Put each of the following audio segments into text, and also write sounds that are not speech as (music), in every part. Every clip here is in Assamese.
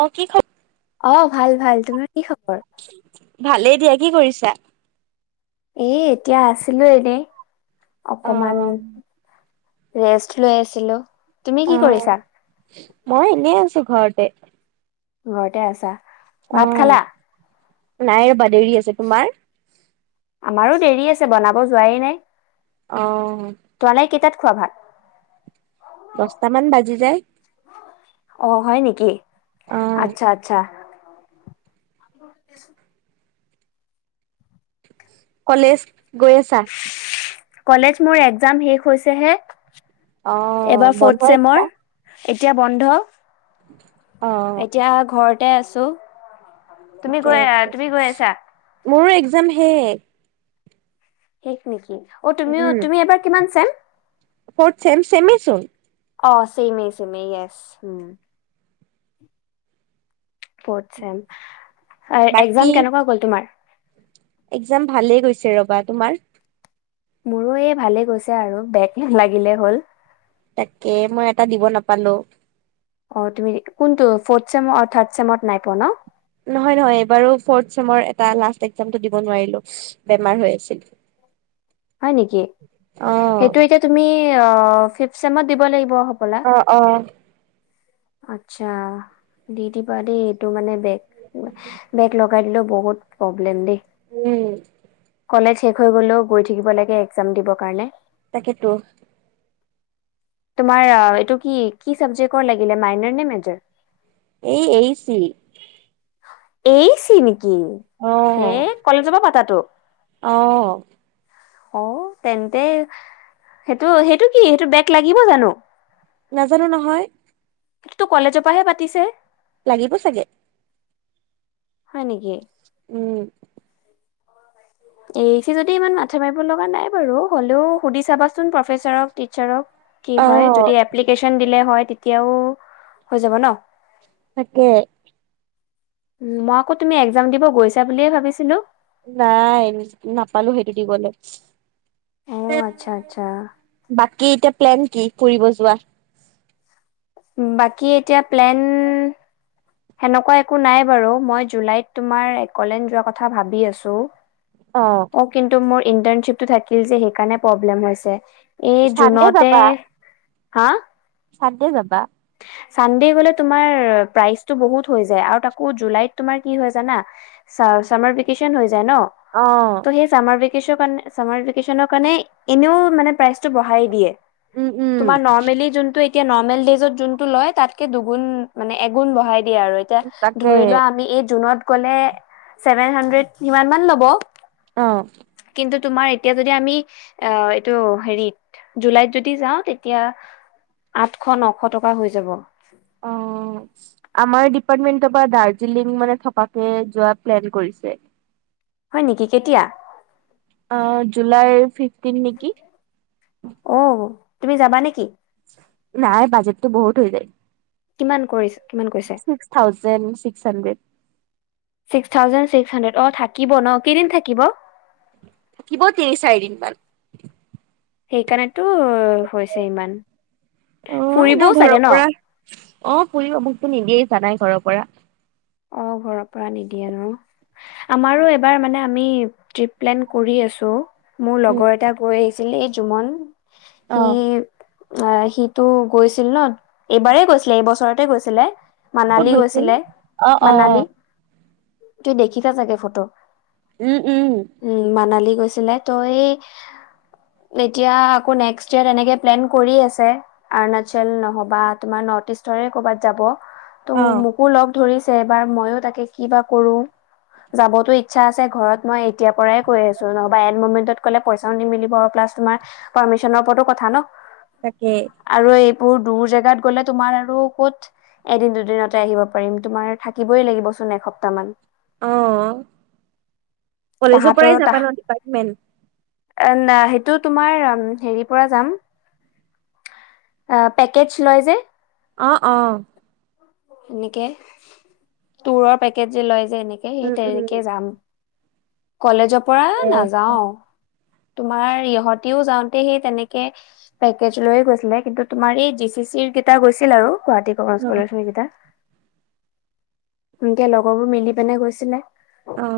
অ কি খ অ'ভাল -ভাল তোমাৰ কি খবৰ? ভালেই দিয়া কি কৰিছা? এ 'এতিয়া আছিলো এনেই । অকমান ৰেষ্ট লৈ আছিলো। অ তুমি কি কৰিছা মই এনেই আছো ঘৰতে ঘৰতে আছা অ ভাত খালা নাই বা দেৰি আছে তোমাৰ আৰু দেৰি আছে বনাব যোৱাই নাই আহ তোমালোকে কেইটাত খোৱা ভাত যাই অ হয় নেকি অ আচ্ছা আচ্ছা (unintelligible) কলেজ গৈ আছা কলেজ মোৰ একজাম শেষ হৈছে হে অ বন্ধ এতিয়া এতিয়া বন্ধ উ এতিয়া ঘৰতে আছো দু তুমি ঠিকে গৈ আছে তুমি গৈ আছা মোৰো একজাম শেষ শেষ নেকি অ উম তুমিও তুমি এবাৰ কিমান চেম ফডছেম ছেম এছোন অ চেইমেই চেমেই ইএছ ফডছেম একজাম কেনেকুৱা গ'ল তোমাৰ একজাম ভালেই গৈছে ৰবা তোমাৰ মোৰো এই ভালে গৈছে আৰু বেগ নালাগিলে হ'ল তাকে মই এটা দিব নাপালো অ তুমি কোনটো ফড ছেম থাড ছেমত নাই পোৱা ন নহয় নহয় এইবাৰো ফড ছেমৰ এটা লাষ্ট একজামটো দিব নোৱাৰিলোঁ বেমাৰ হৈ আছিল হয় নেকি অ সেইটো এতিয়া তুমি ক ফিপ্ত চেমত দিব লাগিব হ'বলা। অ অ আচ্ছা দি দিবা দেই এইটো মানে বেগ বেগ লগাই দিলেও বহুত প্ৰব্লেম দেই উম কলেজ শেষ হৈ গ'লেও গৈ থাকিব লাগে একজাম দিবৰ কাৰণে । তাকেইেতো । তোমাৰ এইটো কি কি চাবজেক্টৰ লাগে মাইনৰ নে মেজাৰ? এই এই চি । এ ই চি নেকি? টো, সেই কলেজৰ পৰা পাতা টো অঁ। অ তেন্তে, সেইটো সেইটো কি সেইটো বেক লাগিব জানো? নাজানো নহয় । কিন্তু কলেজৰ পৰাহে পাতিছে । লাগিব চাগে। হয় নেকি । উম। এই ই চি যদি ইমান মাথা মাৰিব লগা নাই বাৰু, হলেও সুধি চাবাচোন প্ৰফেচাৰক টিচাৰক। কি অ হয়, যদি এপ্লিকেশ্যন দিলে হয় তেতিয়াও হৈ যাব ন। তাকে। মই আকৌ তুমি এক্সাম দিব গৈছা বুলিয়ে ভাবিছিলো । নাই নাপালো সে কি কি কলে? অ আচ্ছা আচ্ছা বাকী এতিয়া প্লেন কি কৰিব যোৱা? বাকী এতিয়া প্লেন, সেনেকুৱা একো নাই বাৰু । মই জুলাইত তোমাৰ কলেজ যোৱাৰ কথা ভাৱি আছো । অ কিন্তু মোৰ ইণ্টাৰ্ণশিপটো থাকে যে, সেইকাৰণে প্ৰব্লেম হৈছে । এই চানডে জুনতে যাবা হা? চানডে যাবা? চানডে গলে তোমাৰ প্ৰাইচটো বহুত হৈ যায় আৰু তাকো জুলাইত তোমাৰ কি হয় জানা, চা চামাৰ ভেঁকেচন হৈ যায় । যায় ন, অ ত সেই চামাৰ ভেকেচণৰ কাৰণে চামাৰ ভেকেচনৰ কাৰণে এনেও মানে প্ৰাই টো বহাই দিয়ে। উম উম তোমাৰ নৰ্মেলী যোনটো এতিয়া নৰ্মেল ডেজত যোনটো লৈ তাতকৈ দুগুণ মানে এগুন বঢ়াই দিয়ে আৰু এতিয়া, তাকে ধৰি লোৱা আমি এই জুনত ক'লে ছেভেন হানড্ৰেড সিমান মান ল'ব । অ । কিন্তু, তোমাৰ এতিয়া যদি আমি অ এইটো হেৰিত জুলাইত যদি যাওঁ, ‌তেতিয়া আঠশ ন শ টকা হৈ যাব । অ, আমাৰ ডিপাৰ্মেণ্টৰ পৰা দাৰ্জিলিং মানে থকাকে যোৱা প্লেন কৰিছে । হয় নেকি, কেতিয়া? অ, 'জুলাইৰ ফিফটিন নেকি? অ' তুমি যাবা নেকি? নাই, বাজেটটো বহুত হৈ যায়। কিমান কৈছে six thousand six hundred six thousand hundred অ', থাকিব ন, কেইদিন থাকিব? থাকিব তিনি-চাৰিদিনমান। সেইকাৰণে ত হৈছে ইমান। অ এনেও ফুৰিবও ঘৰৰ চাগে ন? পৰা অ ফুৰিব, মোকতো নিদিয়ে জানাই ঘৰৰ পৰা। মই ঘৰৰ পৰা নিদিয়ে আৰু। আমাৰো এবাৰ মানে আমি ট্ৰিপ প্লেন কৰি আছো। মোৰ উম লগৰ এটা গৈ আহি আছিলে যুমন। অ সেই অ'সিটো গৈছিল ন এইবাৰেই গৈছিলে এইবছৰতে গৈছিলে। ক'ত মানালী গৈছিল গৈছিলে। অ অ মনালি। তু, দেখিবা চাগে ফটো। উম, উম। উম, মানালী গৈছিলে ত' এই এতিয়া আকৌ নেক্সট ইয়োৰ তেনেকে প্লেন কৰি আছে। অৰুণাচল নহবা তোমাৰ নৰ্থ ইষ্টৰে ক'ৰবাত যাব। ত' অ মোকো ল'ম ধৰিছ। বাৰ মইও তাকে কিবা কৰো। যাবতো ইচ্ছা আছে ঘৰত মই এতিয়া পৰাই কৈ আছো নহবা এ লাষ্ট মমেটত কলে পইচাও নিমিলিব, প্লাছ তোমাৰ পাৰ্মিশনৰ ওপৰতো কথা ন। তাকে। বহুত দূৰ জেগাত গ'লে তোমাৰ আৰু ক'ত এদিন-দুদিনতে আহিব পাৰিম তোমাৰ। থাকিবই লাগিব চোন এসপ্তাহ মান। অ', কলেজৰ তাহাঁতৰো পৰাই তাহ যাবা ন, ডিপাৰ্টমেন্ট? সেইটো, তোমাৰ হেৰিৰ পৰা যাম। পেকেজ লয় যে। অ' অ'। এনেকে তোৰৰ পেকেজ যে লয়। যে এনেকে, উম সেই উম তেনেকে যাম। কলেজত পৰা অ নাযাও। তোমাৰ ইহতিও যাওঁতে সেই তেনেকে পেকেজ লৈয়ে গৈছিলে। কিন্তু, তোমাৰ এই জি চি চিৰ কেইটা গৈছিল আৰু। গুৱাহাটী কমাৰ্চ কলেজ ৰ কেইটা। সনকে লগৰবোৰ মিলি পিনে গৈছিলে অ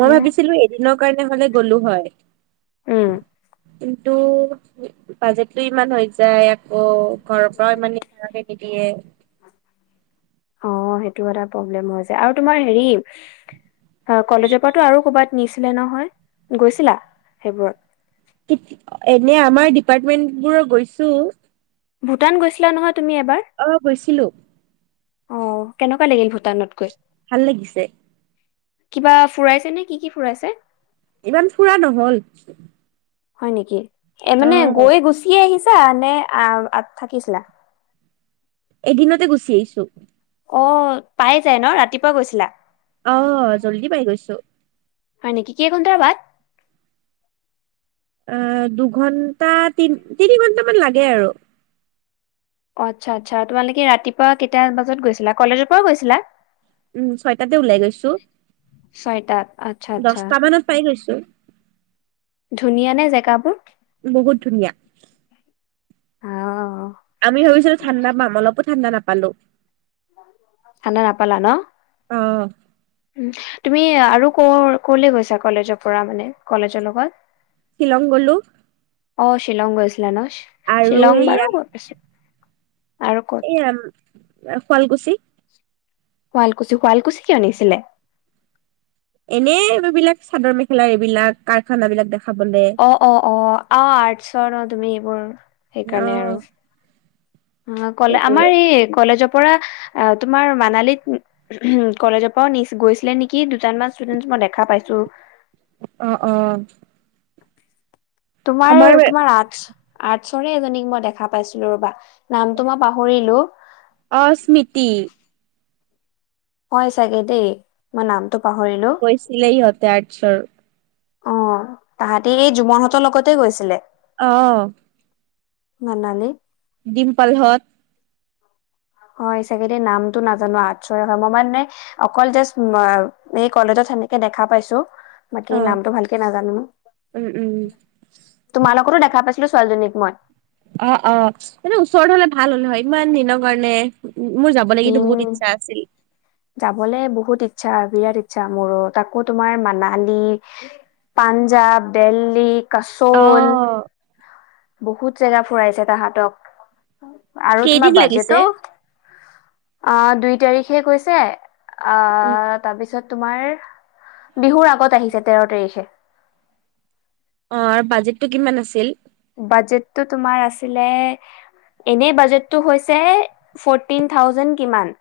মই হে ভাবিছিলো এদিনৰ কাৰণে হলে গ'লো হয় উম কিন্তু বাজেটটো ইমান হৈ যায় আকৌ ঘৰৰ পৰাও ইমানে সাকে নিদিয়ে অ সেইটো এটা প্ৰব্লেম আৰু তোমাৰ হেৰি হয় কলেজৰ পৰাতো আৰু ক'ৰবাত নিছিলে নহয় গৈছিলা সেইবোৰত এনে আমাৰ ডিপাৰ্টমেন্ট বোৰৰ গৈছো ভূটান গৈছিলা নহয় তুমি এবাৰ আহ গৈছিলো অ কেনেকুৱা লাগিল ভূটানত গৈ ভাল লাগিছে। কিবা ফুৰাইছে নে কি কি ফুৰাইছে। ইমান ফুৰা নহল হয় নেকি এ অ মানে গৈ গুচিয়ে আহিছে এ আনে থাকিছিলা এদিনতে গুচি আহিছো অ পাই যায় ন ৰাতিপুৱা গৈছিলা। আহ জল্দি পাই গৈছো হয় নেকি কেই ঘণ্টাৰ বাদ। আহ দুঘন্টা তি তিনি ঘন্টামান লাগে আৰু। আচ্ছা আচ্ছা তোমালোকে ৰাতিপুৱা কেইটা বজাত গৈছিলা কলেজৰ পৰাও গৈছিলা। উম ছয়টাতে ওলাই গৈছো ছয়টাত আচ্ছা আচ্ছা দশটা মানত পাই গৈছো ধুনীয়া নে জেগাবোৰ বহুত ধুনীয়া আহ আমি ভাবিছো ঠাণ্ডা পাম অলপ ঠাণ্ডা নাপালো আনে নাপালা ন অ তুমি আৰু ক ক'লে গৈছা কলেজৰ পৰা মানে কলেজৰ লগত শ্বিলংগ গলো অ শ্বিলং গছিলা শ্বিললংবাৰো গ পাইছো আৰু ক'ত এ ম শুৱালকুছি শুৱালকুছি, শুৱালকুছি কিয় নিছিলে? এনেই এইবিলাক চাদৰ মেখেলা এইবিলাক কাৰখান বিলাক দেখা। অ অ অ। অ আৰ্টচৰ অ তুমি এইবোৰ। অ সেইকাৰণে আৰু। অ কলে সেইবোৰে আমাৰ এই কলেজক পৰা তোমাৰ মানালীত (unintelligible) কলেজৰ পৰাও গৈছিলে নেকি? দুজনান মান ষ্টুডেন্ট মই দেখা পাইছোঁ। আহ অ। তোমাৰ আমাৰ তোমাৰ আৰ্টছ আৰ্টছৰে এজনীক মই দেখা পাইছিলো ৰবা নামটো মই পাহৰিলোঁ। অ স্মিতি। হয় চাগে দেই মই নাম গৈচিলে সিহঁতে আৰ্টছৰ। অ তাহাঁতি এই জুম হঁতৰ লগতে গৈছিলে। অহ। মানালীত। ডিমপলহত হয় চাগে দেই নামটো নাজানো আৰ্টছৰে হয়। মই মানে অকল জাষ্ট ম কলেজত দেখা পাইছোঁ। বাকী অ নামতটো ভালকে নাজানো। উম উম তোমালোকতো দেখা পাইছিলো। ছোৱালীজনীক মই। অ অ এনে ওচৰত হলে ভাল হ'লে হয় ইমান দিনৰ কাৰণে। উ উ মোৰ যাবলে কিন্তু বহুত ইচ্ছা আছিল। যাবলৈ বহুত ইচ্ছা বিৰাট ইচ্ছা মোৰো তাকো তোমাৰ মানালী, পাঞ্জাৱ, দেল্লী। অ কাচল। বহুত জেগা ফুৰাইছে তাহাঁতক। আৰু তোমাৰ কেইদিন লাগিছে বাজেটো অ দুই তাৰিখে কৈছে, অ উম, তাৰপিছত তোমাৰ বিহুৰ আগত আহিছে তেৰ তাৰিখে। অ বাজেটটো কিমান আছিল? বাজেটটো তোমাৰ আছিলে, এনেই বাজেটটো হৈছিলে ফৰটিন টাউজেন কিমান।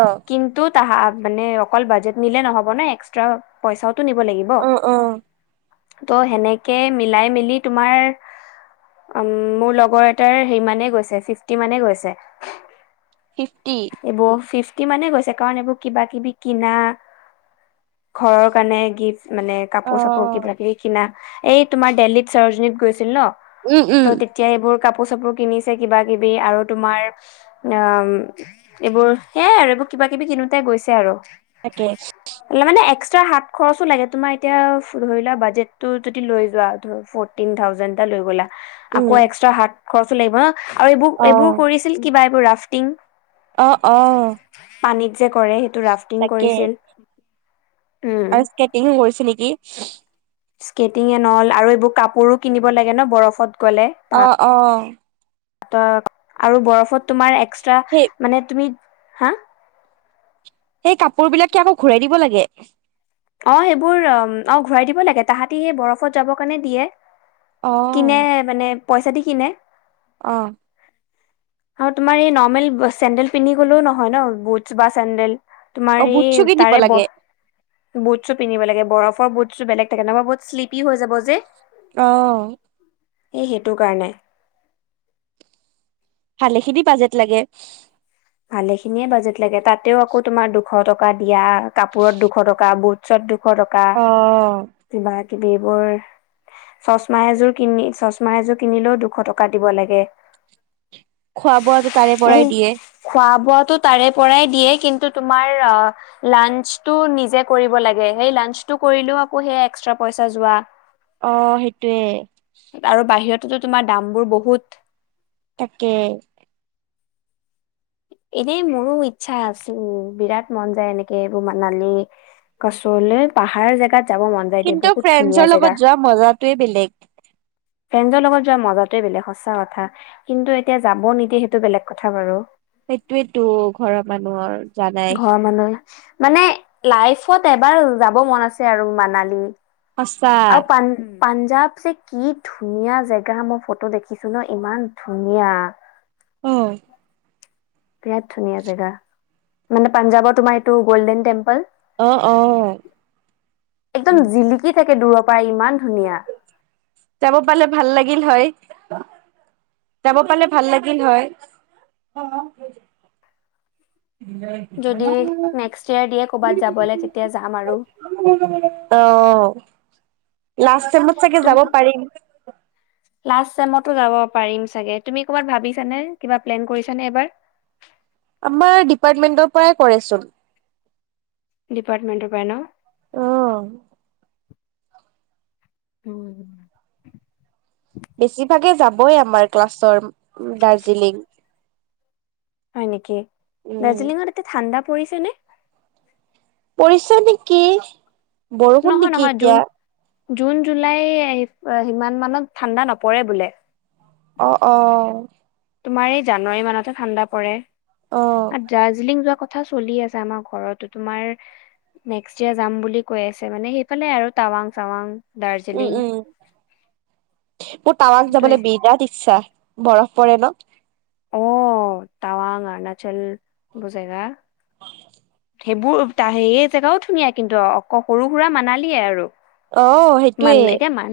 অ কিন্তু তা মানে অকল বাজেট নিলে নহ'ব ন এক্সট্ৰা পইচাও টো নিব লাগিব। অ অ ত' সেনেকে মিলাই মিলি তোমাৰ মোৰ লগৰ এটাৰ সিমানে গৈছে ফিফটি মানে গৈছে। ফিফটি এইব ফিফ তিমানে গৈছে কাৰণ এইবোৰ কিবা কিবি কিনা, ঘৰৰ কাৰণে গিফ্ট মানে অ কাপোৰ চাপোৰ কিবা কিবি কিনা এই তোমাৰ ডেলহিত সৰজনীত গৈছিল ন। উম (unintelligible) উম ত' তেতিয়া এইবোৰ কাপ কাপোৰ চাপোৰ কিনিছে কিবাকিবি আৰু তোমাৰ (unintelligible) এইবোৰ, সেইয়াই আৰু এইবোৰ কিবা কিবি কিনোতে গৈছে আৰু। তাকে। মানে এক্সট্ৰা হাত খৰচো লাগে তোমাৰ এতিয়া ধৰি লোৱা বাজেটটো যদি লৈ যোৱা ফৰটিন থাউজেণ্ড এটা লৈ গ'লা (unintelligible) উম আকৌ এক্সট্ৰা হাত কছিল লাগিব (unintelligible) আৰু এইবোৰ অ এইবোৰ কৰিছিল কিবা গ্ৰাফ্টিং (unintelligible) অ অ উম। (unintelligible) পানীত যে কৰে সেইটো ৰাফ্টিং তাকে কৰিছিল। উম আৰু স্কেটিঙো কৰিছিল নে? (unintelligible) কি। স্কেটিং এন হল আৰু এইবোৰ কাপোৰো কিনিব লাগে ন বৰফত গ'লে অ তাত অ। আৰু বৰফত তোমাৰ এক্সট্ৰা সেই মানে তুমি হা। সেই কাপোৰ বিলাক ঘূৰাই দিব লাগে। গে। (unintelligible) অ সেইবো, ৰ অ ঘূৰাই দিব লাগে তাহাঁতি সেই বৰফত যাব কাৰণে দিয়ে। (unintelligible) কিনে মানে (unintelligible) পইচা দি কিনে। আহ। আৰু তোমাৰ এই নৰ্মেল চেণ্ডেল পিন্ধি গলেও নহয় ন বুটছ বা চেণ্ডেল অ বুটছুকে দিব লাগে। (unintelligible) বুটছো পিন্ধিব লাগে, বৰফৰ বুট চো বেলেগ থাকে নহয় বহুত শ্লিপি হৈ যাব যে। (unintelligible) আহ। এই সেইটো কাৰণে ভালেখিনি বাজেট লাগে। ভালে খিনিয়ে বাজেট লাগে তাতেও আকৌ তোমাৰ দুখ এশ টকা দিয়া কাপোৰত দুশ টকা বুট তাৰ পাছত দুশ দুশ টকা অ কিবা এইবোৰ চছমা এযোৰ কিনি চছমা এযোৰ কিনিলেও দুশ টকা দিব লাগে। খোৱা বোৱাটো তাৰে এই পৰাাই দিয়ে খোৱা বোৱাতো তাৰে পৰাই দিয়ে কিন্ত তোমাৰ আহ লান্স তো নিজেই কৰিব লাগিব সেই লান্স তো কৰিলেও আকৌ হে এচট্ৰা পইচা যোৱা। অ সেইটোৱে কিন্তু তোমাৰ দামবোৰ বহুত তাকে এনেই মোৰো ইচ্ছা আছিল বিৰাট মন যায় এনেকে এইবোৰ মানালী গছলৈ পাহাৰৰ জেগাত যাব মন যায় দেই কিন্তু বহুত ধুনীয়া ফ্ৰেণ্ডছৰ লগত যোৱা মজাটোৱে বেলেগ ফ্ৰেডজৰ লগত যোৱা মজটোৱে বেলেগ সঁচা কথা। কিন্তু এতিয়া যাব নিদিয়ে সেইটো বেলেগ কথা বাৰু সেইটোয়েতো ঘৰৰ মানুহৰ জানাই ঘৰৰ মানুহে মানে লাইফত এবাৰ যাব মন আছে আৰু মানালী সচাঁ পাঞ্জাব যে কি ধুনীয়া জেগা মই ফটো দেখিছো ন ইমান ধুনীয়া উম বিৰাট ধুনীয়া জেগা মানে পাঞ্জাৱৰ তোমাৰ এইটো গল্ডেন টেম্পল অ একদম জিলিকি থাকে দূৰত (unintelligible) যাব পালে ভাল লাগে যাব পালে ভাল লাগিল হয়। (unintelligible) অৱ, যদি নেক্সট ইয়েৰ দিয়ে ক'বাত যাবলৈ তেতিয়া যাম আৰু লাষ্ট টাইমত চাগে তুমি যাব পাৰিম লাষ্ট চেইমতো যাব পাৰিম চাগে, তুমি ক'ৰবাত ভাবিছানে কিবা প্লেন কৰিছানে এবাৰ। আমাৰ ডিপাৰ্টমেন্টৰ পৰাই কৰেচোন। ডিপাৰ্টমেণ্টৰ পাই ন। অ (unintelligible) বেছিভাগে যাব বই আমাৰ ক্লাছৰ দাৰ্জিলিং হয় নেকি। উম দাৰ্জিলিঙৰ এতিয়া ঠাণ্ডা পৰিছে নে পৰিছে নেকি বৰষুণ নহয় নেকি নহয় এতিয়া জুন । জুন জুলাই সিমান মানত ঠাণ্ডা নপৰে বোলে অ অ তোমাৰ এই জানুৱাৰী মাহতে ঠাণ্ডা পৰে। আ দাৰ্জিলিং যোৱা কথা কথা চলি আছে আমাৰ ঘৰতো তোমাৰ নেক্স ইয়েৰ যাম বুলি কৈ আছে মানে সেইফালে আৰু টাৱাং চাৱাং। উম দাৰ্জিলিং উম মোৰ তামাং ত যাবলৈ বিৰাট ইচ্ছা। বৰফ পৰে ন অ তাৱাং অৰুণাচল এইবোৰ জেগা। সেইবোৰ সেই জেগাও ধুনীয়া কিন্তু অ সৰু সুৰা মানালিয়ে আৰু। অ মান সেইটোৱে এতিয়া মান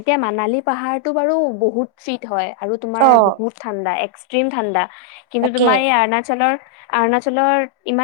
এতিয়া মানালী পাহাৰতটো বাৰু বহুত চিট হয়। আৰু অ তোমাৰ বহুত ঠাণ্ডা এক ইষ্ট্ৰিম ঠাণ্ডা। কিন্তু তাকে তোমাৰ এই অৰুণাচলৰ অৰুণাচলৰ ইমান